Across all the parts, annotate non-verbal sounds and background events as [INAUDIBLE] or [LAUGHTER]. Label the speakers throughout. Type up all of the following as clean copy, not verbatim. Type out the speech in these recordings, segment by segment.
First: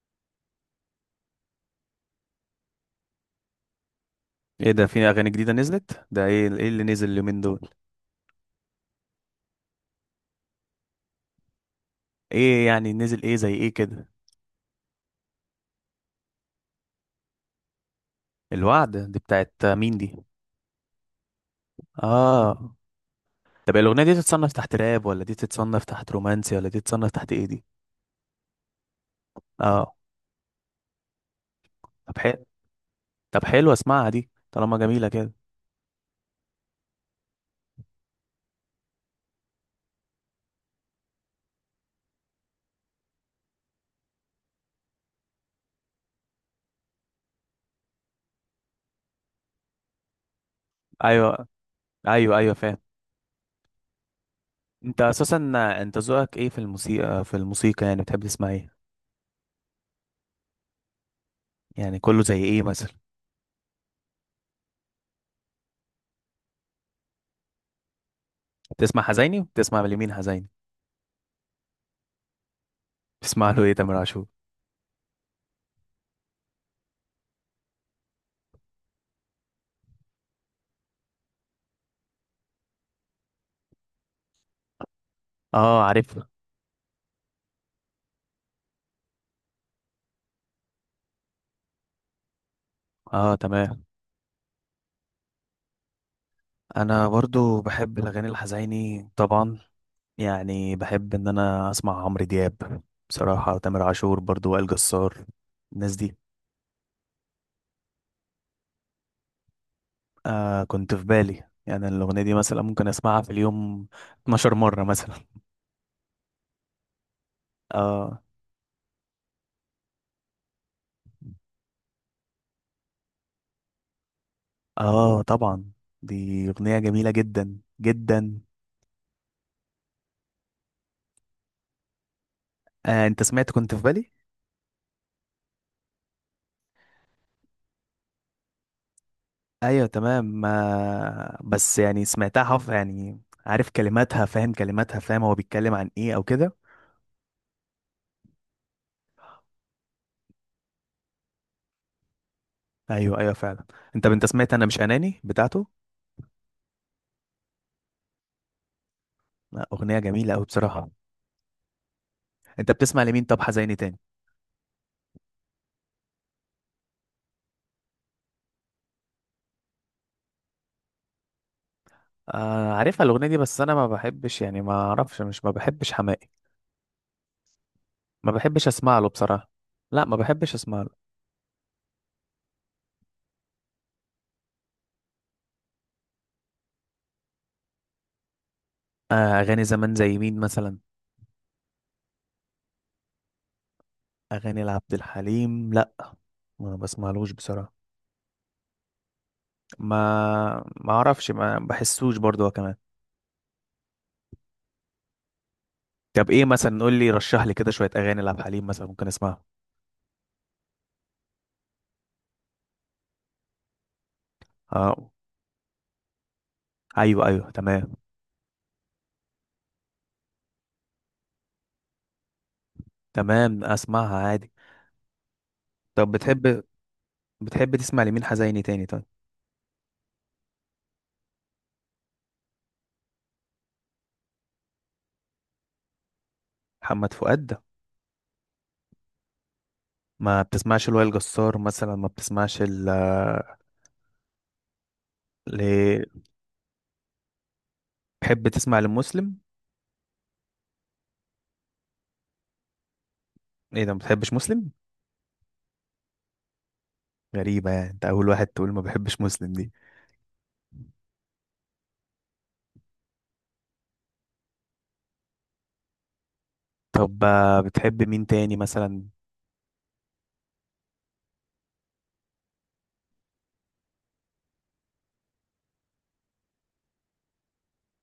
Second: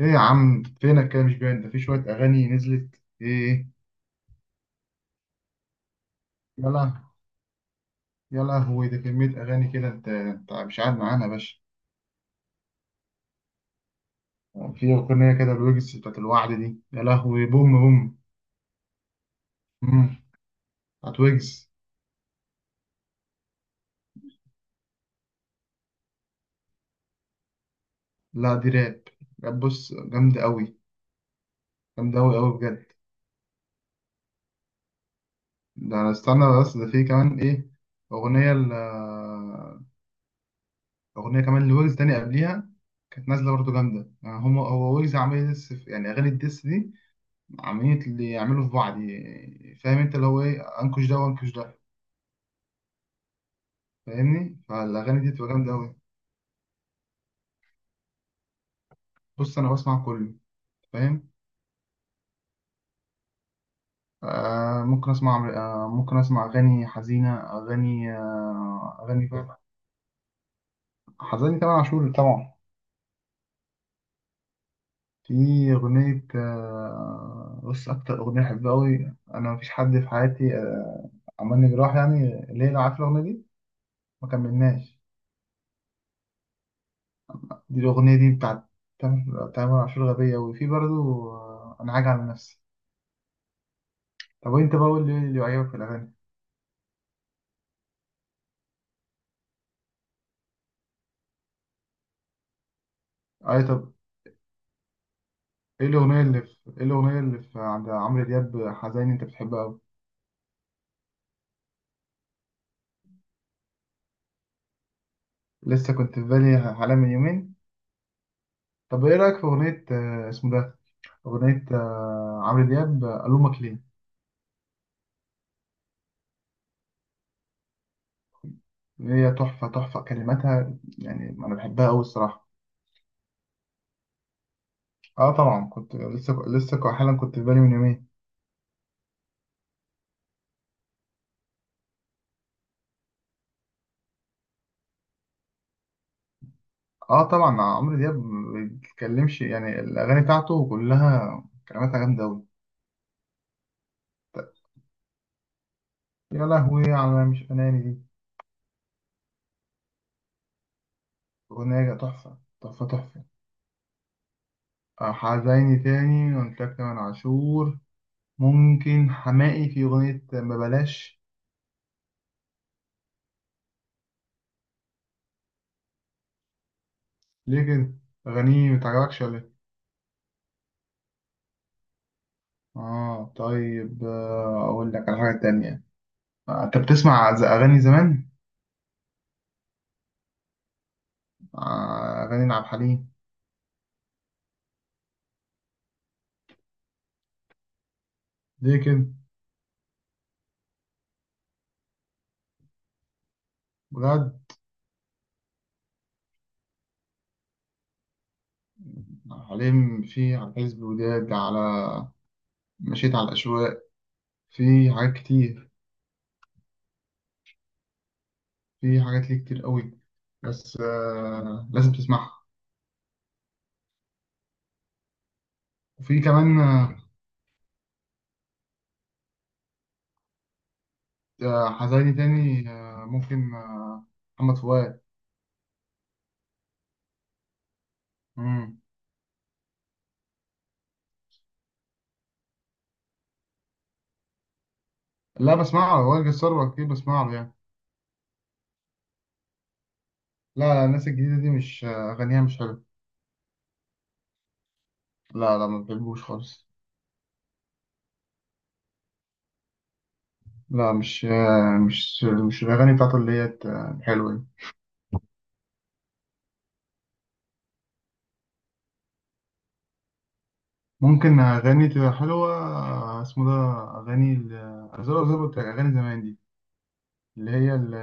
Speaker 1: ايه يا عم، فينك كده؟ مش باين. ده في شوية أغاني نزلت. ايه؟
Speaker 2: ايه ده؟ في اغاني جديده نزلت. ده ايه؟ ايه اللي
Speaker 1: يلا،
Speaker 2: نزل اليومين دول؟
Speaker 1: يلا هو ده كمية أغاني كده. انت مش قاعد معانا يا باشا.
Speaker 2: ايه يعني؟ نزل ايه زي ايه كده؟
Speaker 1: في أغنية كده الويجز بتاعت الوعد دي، يا لهوي بوم بوم.
Speaker 2: الوعد دي بتاعت مين دي؟
Speaker 1: مم. بتاعت ويجز.
Speaker 2: اه، طب الاغنيه دي تتصنف تحت راب، ولا دي تتصنف تحت رومانسي، ولا دي تتصنف تحت ايه دي؟
Speaker 1: لا دي راب. راب، بص
Speaker 2: اه،
Speaker 1: جامدة أوي.
Speaker 2: طب
Speaker 1: جامدة أوي
Speaker 2: حلو.
Speaker 1: أوي بجد.
Speaker 2: طب حلو، اسمعها دي طالما جميله كده.
Speaker 1: ده أنا استنى، بس ده في كمان ايه؟ أغنية ال أغنية كمان لويجز تاني قبليها، كانت نازلة برضه جامدة. يعني هما، هو ويجز عامل لسه يعني أغاني الديس دي، عاملين اللي يعملوا في بعض. فاهم انت اللي هو ايه؟ انكش ده
Speaker 2: ايوه،
Speaker 1: وانكش ده.
Speaker 2: ايوه، ايوه، فاهم.
Speaker 1: فاهمني؟
Speaker 2: انت
Speaker 1: فالاغاني دي
Speaker 2: اساسا
Speaker 1: بتبقى جامده قوي.
Speaker 2: انت ذوقك ايه في الموسيقى يعني، بتحب تسمع ايه؟
Speaker 1: بص انا بسمع كله، فاهم.
Speaker 2: يعني كله زي ايه مثلا؟
Speaker 1: ممكن اسمع اغاني حزينه، اغاني، اغاني
Speaker 2: بتسمع لمين حزيني؟
Speaker 1: حزينه، تامر عاشور طبعا.
Speaker 2: بتسمع له ايه تامر عاشور؟
Speaker 1: في اغنيه، بص اكتر اغنيه بحبها قوي، انا مفيش حد في حياتي، عملني جراح. يعني ليه؟ عارف الاغنيه دي؟ ما كملناش.
Speaker 2: اه، عارفها.
Speaker 1: دي الاغنيه دي بتاعت تامر عاشور، غبيه. وفي برضه، انا عاجي على نفسي.
Speaker 2: اه، تمام.
Speaker 1: طب وانت بقى قول لي، ايه اللي عجبك في الاغاني؟
Speaker 2: انا برضو بحب الاغاني الحزيني طبعا. يعني بحب ان انا اسمع عمرو دياب، بصراحه
Speaker 1: اي طب،
Speaker 2: تامر عاشور برضو، وائل جسار، الناس دي.
Speaker 1: ايه الاغنيه اللي في عند عمرو دياب حزين انت بتحبها قوي؟
Speaker 2: آه، كنت في بالي، يعني الاغنيه دي مثلا ممكن اسمعها في اليوم 12 مره مثلا. [LAUGHS]
Speaker 1: لسه كنت في بالي حالا من يومين.
Speaker 2: اه.
Speaker 1: طب ايه رايك في اغنيه، اسمه ده، اغنيه، عمرو دياب، الومك ليه؟
Speaker 2: اه طبعا، دي اغنيه جميله جدا جدا.
Speaker 1: اللي هي تحفه، تحفه كلماتها، يعني انا بحبها قوي الصراحه.
Speaker 2: آه، انت سمعت كنت في بالي؟
Speaker 1: اه طبعا كنت حالا كنت في بالي من يومين.
Speaker 2: ايوه، تمام. آه بس يعني سمعتها حف يعني، عارف كلماتها، فاهم كلماتها، فاهم هو بيتكلم عن ايه او كده.
Speaker 1: اه طبعا عمرو دياب ما بيتكلمش، يعني الاغاني بتاعته كلها كلماتها جامده قوي.
Speaker 2: ايوه ايوه فعلا. انت سمعت انا مش اناني بتاعته؟
Speaker 1: يا لهوي على مش اناني دي.
Speaker 2: لا، اغنيه جميله قوي بصراحه.
Speaker 1: أغنية تحفة
Speaker 2: انت
Speaker 1: تحفة
Speaker 2: بتسمع لمين
Speaker 1: تحفة.
Speaker 2: طب حزيني تاني؟
Speaker 1: حزيني تاني قلت لك تامر عاشور. ممكن حماقي في أغنية ما بلاش.
Speaker 2: آه، عارفها الاغنيه دي، بس انا ما بحبش، يعني ما اعرفش، مش ما بحبش حماقي.
Speaker 1: ليه كده؟
Speaker 2: ما بحبش
Speaker 1: أغانيه
Speaker 2: اسمع له
Speaker 1: متعجبكش ولا
Speaker 2: بصراحه.
Speaker 1: إيه؟
Speaker 2: لا، ما بحبش اسمع له.
Speaker 1: طيب، أقول لك على حاجة تانية. أنت بتسمع أغاني زمان؟
Speaker 2: آه، اغاني زمان زي مين مثلا؟
Speaker 1: أغاني عبد الحليم.
Speaker 2: اغاني لعبد الحليم؟ لا، ما بسمعلوش بصراحه.
Speaker 1: ليه كده؟
Speaker 2: ما ما اعرفش، ما بحسوش برضه هو كمان.
Speaker 1: بجد؟
Speaker 2: طب ايه مثلا؟ قول لي، رشح لي كده شويه اغاني لعبد الحليم مثلا ممكن
Speaker 1: عبد
Speaker 2: اسمعها.
Speaker 1: الحليم في على حزب وداد، على مشيت على الأشواق، في
Speaker 2: اه،
Speaker 1: حاجات كتير.
Speaker 2: ايوه ايوه تمام.
Speaker 1: في حاجات ليه كتير قوي. بس لازم تسمعها.
Speaker 2: تمام، اسمعها عادي. طب
Speaker 1: وفي كمان،
Speaker 2: بتحب بتحب تسمع لمين حزيني تاني طيب؟
Speaker 1: حزيني تاني، ممكن، محمد فؤاد.
Speaker 2: محمد فؤاد ده؟
Speaker 1: مم.
Speaker 2: ما بتسمعش لوائل جسار مثلا؟ ما بتسمعش ال
Speaker 1: لا بسمعه،
Speaker 2: ل-
Speaker 1: وائل جسار كتير بسمعه يعني.
Speaker 2: بتحب تسمع لمسلم؟
Speaker 1: لا لا، الناس الجديدة دي مش، أغانيها مش حلوة.
Speaker 2: ايه ده، ما بتحبش مسلم؟
Speaker 1: لا لا، ما بحبوش خالص.
Speaker 2: غريبة، يعني انت اول واحد تقول ما بحبش مسلم دي.
Speaker 1: لا مش، مش الأغاني بتاعته اللي هي، الحلوة دي.
Speaker 2: طب بتحب مين تاني مثلا؟
Speaker 1: ممكن أغاني تبقى حلوة، اسمه ده، زي ما قلت لك، أغاني زمان دي، اللي هي ال-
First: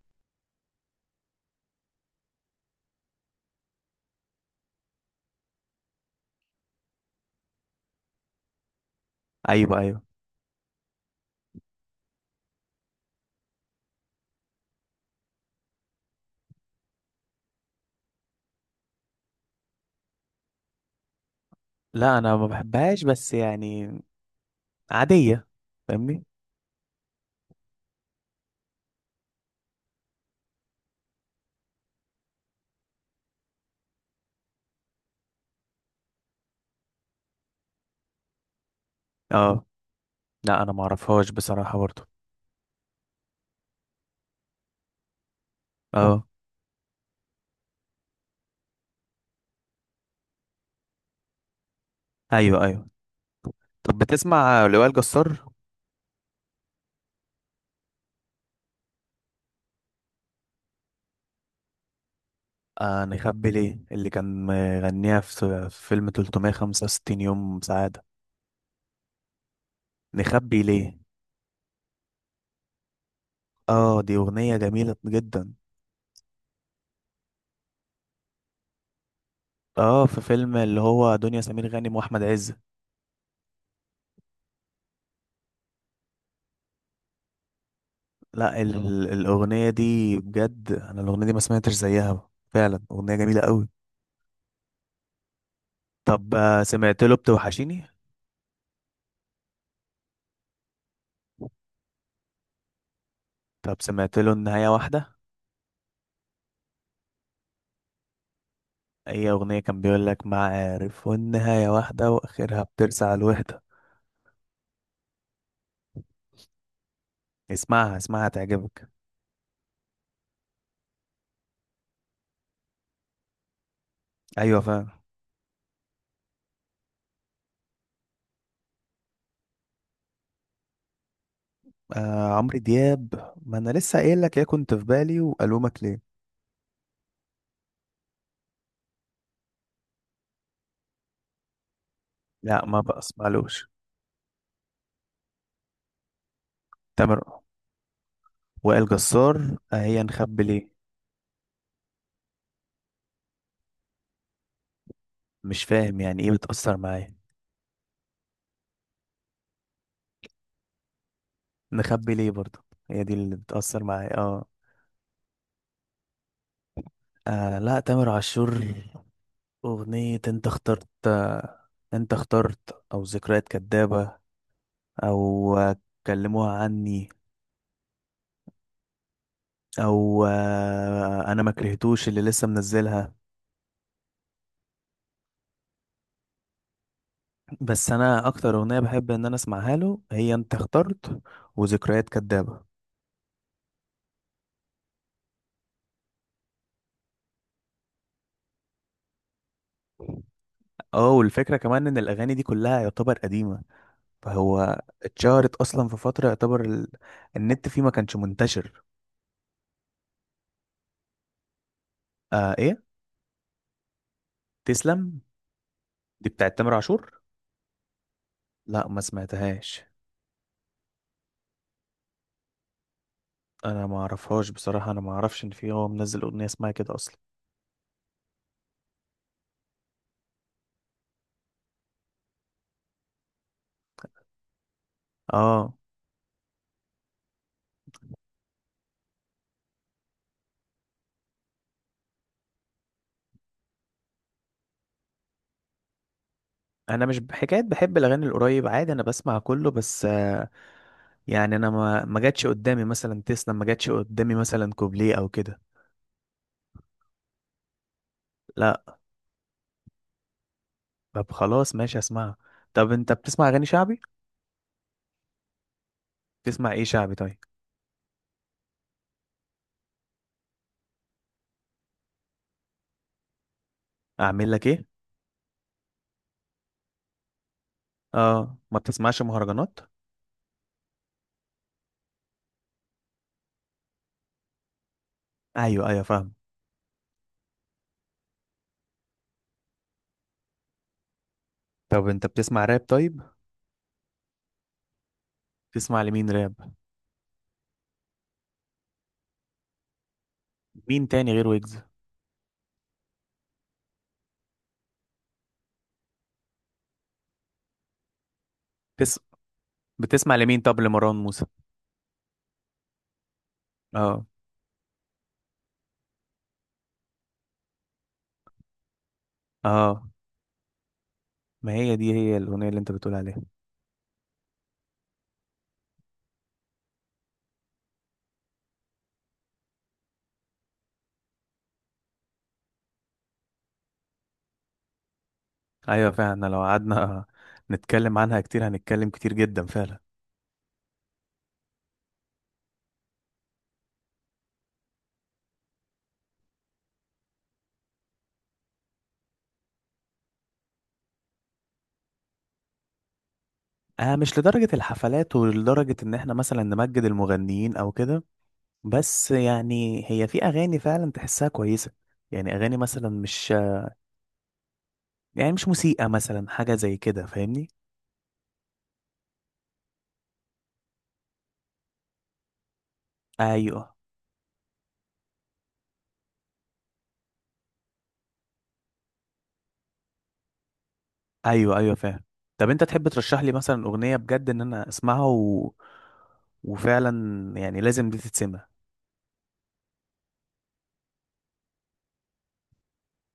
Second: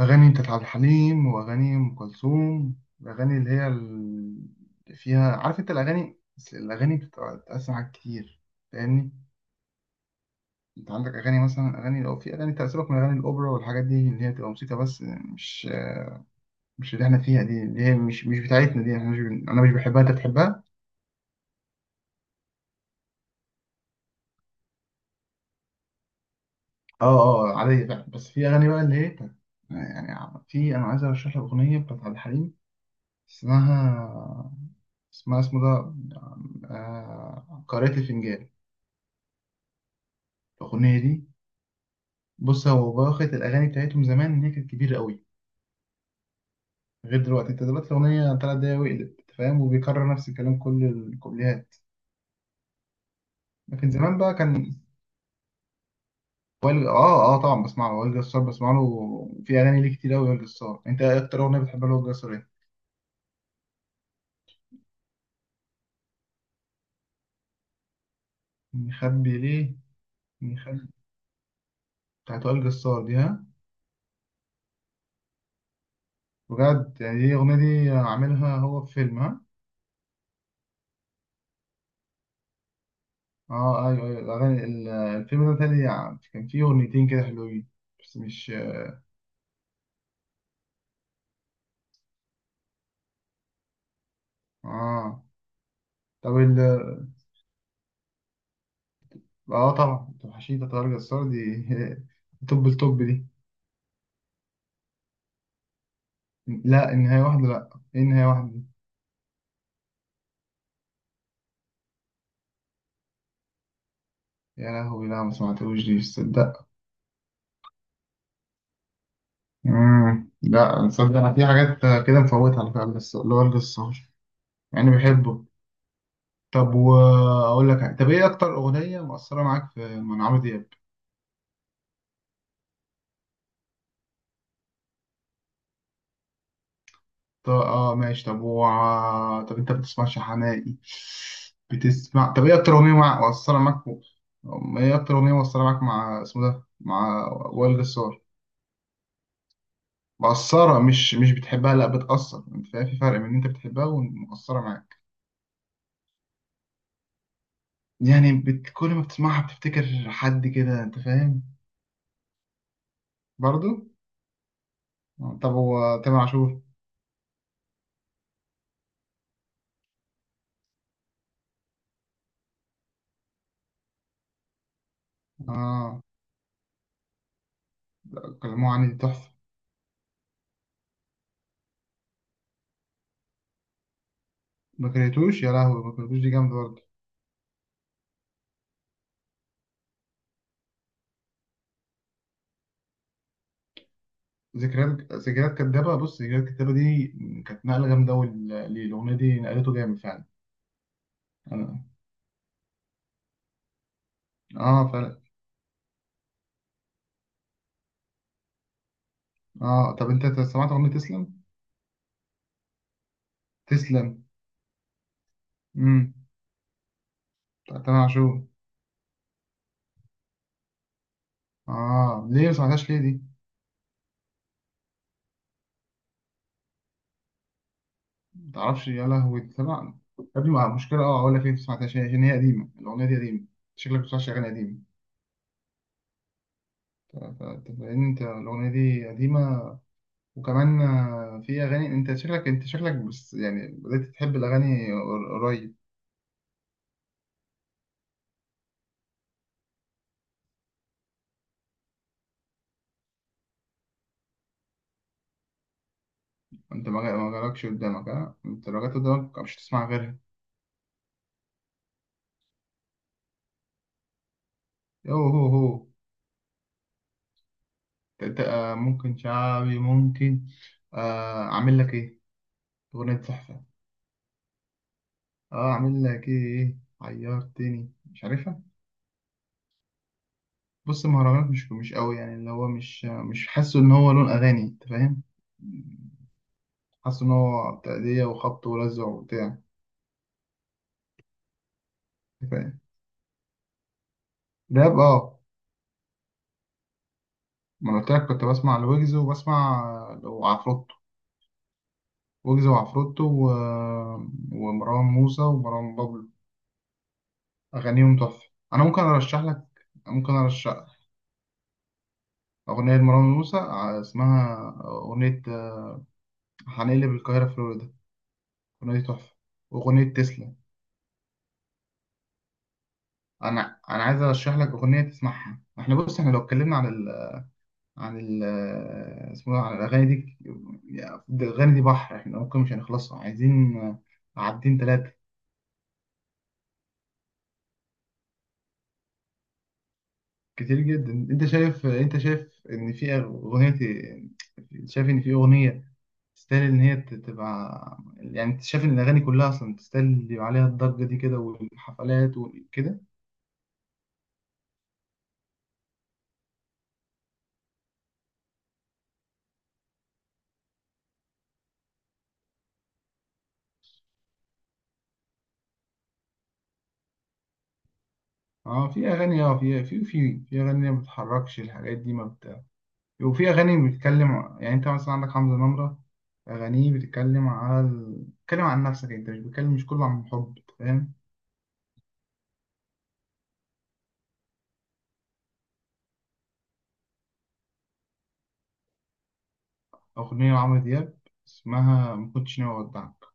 Speaker 1: أغاني بتاعت عبد الحليم، وأغاني أم كلثوم. الأغاني اللي هي اللي فيها، عارف أنت الأغاني، بس الأغاني بتتقسم حاجات كتير، فاهمني؟
Speaker 2: ايوه ايوه.
Speaker 1: أنت عندك أغاني مثلا، أغاني، أو في أغاني تأثيرك من أغاني الأوبرا والحاجات دي، اللي هي بتبقى موسيقى بس، مش مش اللي إحنا فيها دي، اللي هي مش بتاعتنا دي. إحنا مش، أنا مش بحبها، أنت بتحبها؟
Speaker 2: لا انا ما بحبهاش، بس يعني عادية، فاهمني.
Speaker 1: أه. أه عادية فعلا، بس في أغاني بقى اللي هي يعني في، أنا عايز أرشح لك أغنية بتاعت عبد الحليم، اسمها اسمها اسمه ده، قارئة الفنجان.
Speaker 2: اه. لا انا ما
Speaker 1: الأغنية دي،
Speaker 2: اعرفهاش بصراحة برضه.
Speaker 1: بص هو باخد الأغاني بتاعتهم زمان، إن هي كانت كبيرة قوي،
Speaker 2: اه،
Speaker 1: غير دلوقتي. أنت دلوقتي الأغنية 3 دقايق وقلب، أنت فاهم، وبيكرر نفس الكلام كل الكوبليهات.
Speaker 2: ايوه ايوه.
Speaker 1: لكن
Speaker 2: طب
Speaker 1: زمان بقى
Speaker 2: بتسمع
Speaker 1: كان،
Speaker 2: لوائل جسار؟
Speaker 1: وائل، طبعا بسمع له، وائل جسار بسمع له في أغاني ليه كتير أوي، وائل جسار. أنت إيه أكتر أغنية بتحبها لوائل جسار، إيه؟
Speaker 2: آه، نخبي ليه، اللي كان مغنيها في في فيلم 365 يوم سعادة.
Speaker 1: مخبي ليه؟
Speaker 2: نخبي
Speaker 1: مخبي،
Speaker 2: ليه.
Speaker 1: بتاعت وائل جسار دي، ها؟
Speaker 2: اه، دي أغنية جميلة جدا.
Speaker 1: بجد؟ يعني دي الأغنية دي عاملها هو في فيلم، ها؟
Speaker 2: اه، في فيلم اللي هو دنيا سمير غانم وأحمد عز.
Speaker 1: أيوه أيوه، الفيلم ده تاني يعني كان فيه أغنيتين كده حلوين، بس مش،
Speaker 2: لا ال اه ال- الأغنية دي بجد، أنا الأغنية دي ما سمعتش زيها فعلا، أغنية جميلة قوي.
Speaker 1: آه
Speaker 2: طب
Speaker 1: طب ال،
Speaker 2: سمعت له بتوحشيني؟
Speaker 1: اه طبعا توحشيتا طارق جسار دي. [LAUGHS] توب التوب دي.
Speaker 2: طب سمعت له النهاية واحدة؟
Speaker 1: لا النهاية واحدة، لا ايه النهاية واحدة دي؟
Speaker 2: أي أغنية كان بيقول لك معارف، والنهاية واحدة، وآخرها بترسى على الوحدة.
Speaker 1: يا لهوي، لا ما سمعتوش دي، تصدق.
Speaker 2: اسمعها اسمعها، تعجبك.
Speaker 1: لا تصدق، انا في حاجات كده مفوتها على فكرة، بس اللي هو الجسار
Speaker 2: أيوة فعلا.
Speaker 1: يعني بحبه. طب واقول لك حاجة. طب ايه اكتر اغنية مؤثرة معاك في من عمرو دياب؟
Speaker 2: آه، عمرو دياب، ما انا لسه قايل لك يا كنت في بالي والومك ليه.
Speaker 1: طب اه ماشي، طب و... طب انت بتسمعش حماقي؟ بتسمع؟ طب ايه
Speaker 2: لا،
Speaker 1: اكتر
Speaker 2: ما
Speaker 1: اغنية، مؤثرة
Speaker 2: بسمعلوش.
Speaker 1: معاك، ايه اكتر اغنية مؤثرة معاك مع اسمه ده،
Speaker 2: تامر.
Speaker 1: مع وائل جسار؟
Speaker 2: وائل جسار. آه، هي نخبي ليه.
Speaker 1: مقصرة، مش بتحبها، لا بتأثر، انت فاهم؟ في فرق بين ان انت بتحبها ومقصرة معاك.
Speaker 2: مش فاهم يعني ايه بتأثر معايا.
Speaker 1: يعني كل ما بتسمعها بتفتكر حد كده، انت فاهم.
Speaker 2: نخبي ليه برضه، هي دي اللي بتأثر
Speaker 1: برضو،
Speaker 2: معايا اه.
Speaker 1: طب هو تامر عاشور،
Speaker 2: آه لا، تامر عاشور. أغنية انت اخترت، انت اخترت او ذكريات كدابة، او
Speaker 1: اه
Speaker 2: كلموها عني،
Speaker 1: كلموه عني دي تحفة.
Speaker 2: او انا ما كرهتوش اللي لسه منزلها.
Speaker 1: ما كرهتوش، يا لهوي ما كرهتوش دي جامدة برضه.
Speaker 2: بس انا اكتر اغنيه بحب ان انا اسمعها له هي انت اخترت وذكريات كدابه.
Speaker 1: ذكريات كدابة، بص ذكريات كدابة دي كانت نقلة جامدة أوي للأغنية دي، نقلته جامد فعلا.
Speaker 2: اه، والفكره
Speaker 1: اه،
Speaker 2: كمان ان الاغاني دي كلها يعتبر قديمه، فهو
Speaker 1: فعلا.
Speaker 2: اتشهرت اصلا في فتره يعتبر النت فيه ما كانش منتشر.
Speaker 1: اه طب انت سمعت أغنية تسلم؟
Speaker 2: آه، ايه
Speaker 1: تسلم.
Speaker 2: تسلم؟
Speaker 1: امم.
Speaker 2: دي بتاعت تامر عاشور.
Speaker 1: بتاعت تامر عاشور.
Speaker 2: لا، ما سمعتهاش.
Speaker 1: اه، ليه ما سمعتهاش ليه دي؟
Speaker 2: انا ما اعرفهاش بصراحه، انا ما اعرفش ان في هو منزل اغنيه اسمها كده اصلا.
Speaker 1: ما تعرفش؟ يا لهوي تسمع. يا ابني مع مشكلة، اه اقول لك ايه، ما سمعتهاش عشان هي قديمة، الأغنية دي قديمة. شكلك ما بتسمعش أغاني قديمة.
Speaker 2: اه.
Speaker 1: ف- ف- لأن أنت الأغنية دي قديمة، وكمان في أغاني. أنت شكلك، بس يعني بدأت تحب الأغاني، قريب.
Speaker 2: انا مش بحكايه بحب الاغاني القريب، عادي انا بسمع كله، بس يعني انا ما جاتش قدامي مثلا تسلا، ما جاتش قدامي مثلا كوبليه او كده.
Speaker 1: أنت ما جالكش قدامك، ها؟ أنت
Speaker 2: لا.
Speaker 1: لو جت قدامك مش هتسمع غيرها.
Speaker 2: طب خلاص ماشي، اسمعها. طب انت بتسمع اغاني شعبي؟
Speaker 1: يو هو هو.
Speaker 2: بتسمع ايه شعبي طيب؟
Speaker 1: أنت ممكن شعبي، ممكن، أعمل لك إيه، أغنية تحفة.
Speaker 2: اعمل لك ايه.
Speaker 1: أعمل لك إيه عيرتني، مش
Speaker 2: اه،
Speaker 1: عارفها.
Speaker 2: ما بتسمعش مهرجانات.
Speaker 1: بص المهرجانات مش قوي، يعني اللي هو مش حاسه ان هو لون اغاني، انت فاهم؟
Speaker 2: ايوه ايوه فاهم.
Speaker 1: حاسه ان هو تأدية وخبط ولزع وبتاع،
Speaker 2: طب انت
Speaker 1: انت
Speaker 2: بتسمع
Speaker 1: فاهم.
Speaker 2: راب طيب؟
Speaker 1: راب اه،
Speaker 2: بتسمع لمين راب؟
Speaker 1: ما أنا قلت لك كنت بسمع لويجز، وبسمع وعفروتو،
Speaker 2: مين تاني غير ويجز؟
Speaker 1: ويجز وعفروتو و... ومروان موسى ومروان بابلو، اغانيهم تحفة. انا ممكن
Speaker 2: بتس...
Speaker 1: ارشح لك، ممكن
Speaker 2: بتسمع لمين طب
Speaker 1: ارشح
Speaker 2: لمروان موسى؟
Speaker 1: اغنية مروان موسى،
Speaker 2: اه.
Speaker 1: اسمها، اغنية هنقلب القاهرة فلوريدا، اغنية تحفة،
Speaker 2: اه،
Speaker 1: واغنية تسلا.
Speaker 2: ما هي دي هي الاغنيه اللي انت بتقول عليها.
Speaker 1: انا عايز ارشح لك اغنيه تسمعها. احنا بص، احنا لو اتكلمنا عن ال اسمه ده، عن الاغاني دي، ده الاغاني دي بحر، احنا ممكن مش هنخلصها، عايزين عدين ثلاثه.
Speaker 2: ايوه فعلا، لو قعدنا نتكلم عنها كتير، هنتكلم كتير جدا فعلا.
Speaker 1: كتير جدا. انت شايف ان في اغنيه، شايف ان في اغنيه تستاهل ان هي تبقى، يعني انت شايف ان الاغاني كلها اصلا تستاهل اللي يبقى عليها الضجه دي كده والحفلات وكده؟
Speaker 2: آه، مش لدرجة الحفلات ولدرجة إن إحنا مثلا نمجد المغنيين أو كده، بس يعني هي في أغاني فعلا تحسها كويسة. يعني أغاني مثلا مش، يعني مش موسيقى مثلا حاجة زي كده، فاهمني؟
Speaker 1: اه في اغاني، في اغاني ما بتتحركش الحاجات دي، ما بت وفي أغاني
Speaker 2: أيوه
Speaker 1: بتتكلم يعني. أنت مثلا عندك حمزة نمرة، أغانيه بتتكلم على بتتكلم عن نفسك أنت، مش بتتكلم مش كله عن حب، فاهم.
Speaker 2: أيوه. أيوه فاهم. طب أنت تحب ترشح لي مثلا أغنية بجد إن أنا أسمعها و... وفعلا يعني لازم دي تتسمع.
Speaker 1: أغنية لعمرو دياب، اسمها ما كنتش ناوي أودعك.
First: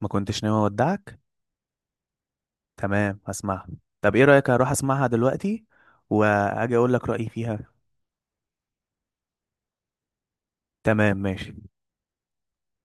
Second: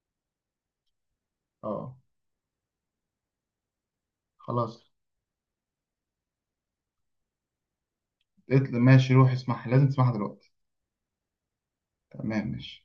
Speaker 2: ما كنتش ناوي أودعك؟
Speaker 1: أه.
Speaker 2: تمام، هسمعها. طب إيه رأيك أروح
Speaker 1: خلاص.
Speaker 2: أسمعها دلوقتي وأجي أقول لك رأيي فيها؟
Speaker 1: ماشي روح اسمعها، لازم تسمعها دلوقتي.
Speaker 2: تمام ماشي.
Speaker 1: تمام ماشي.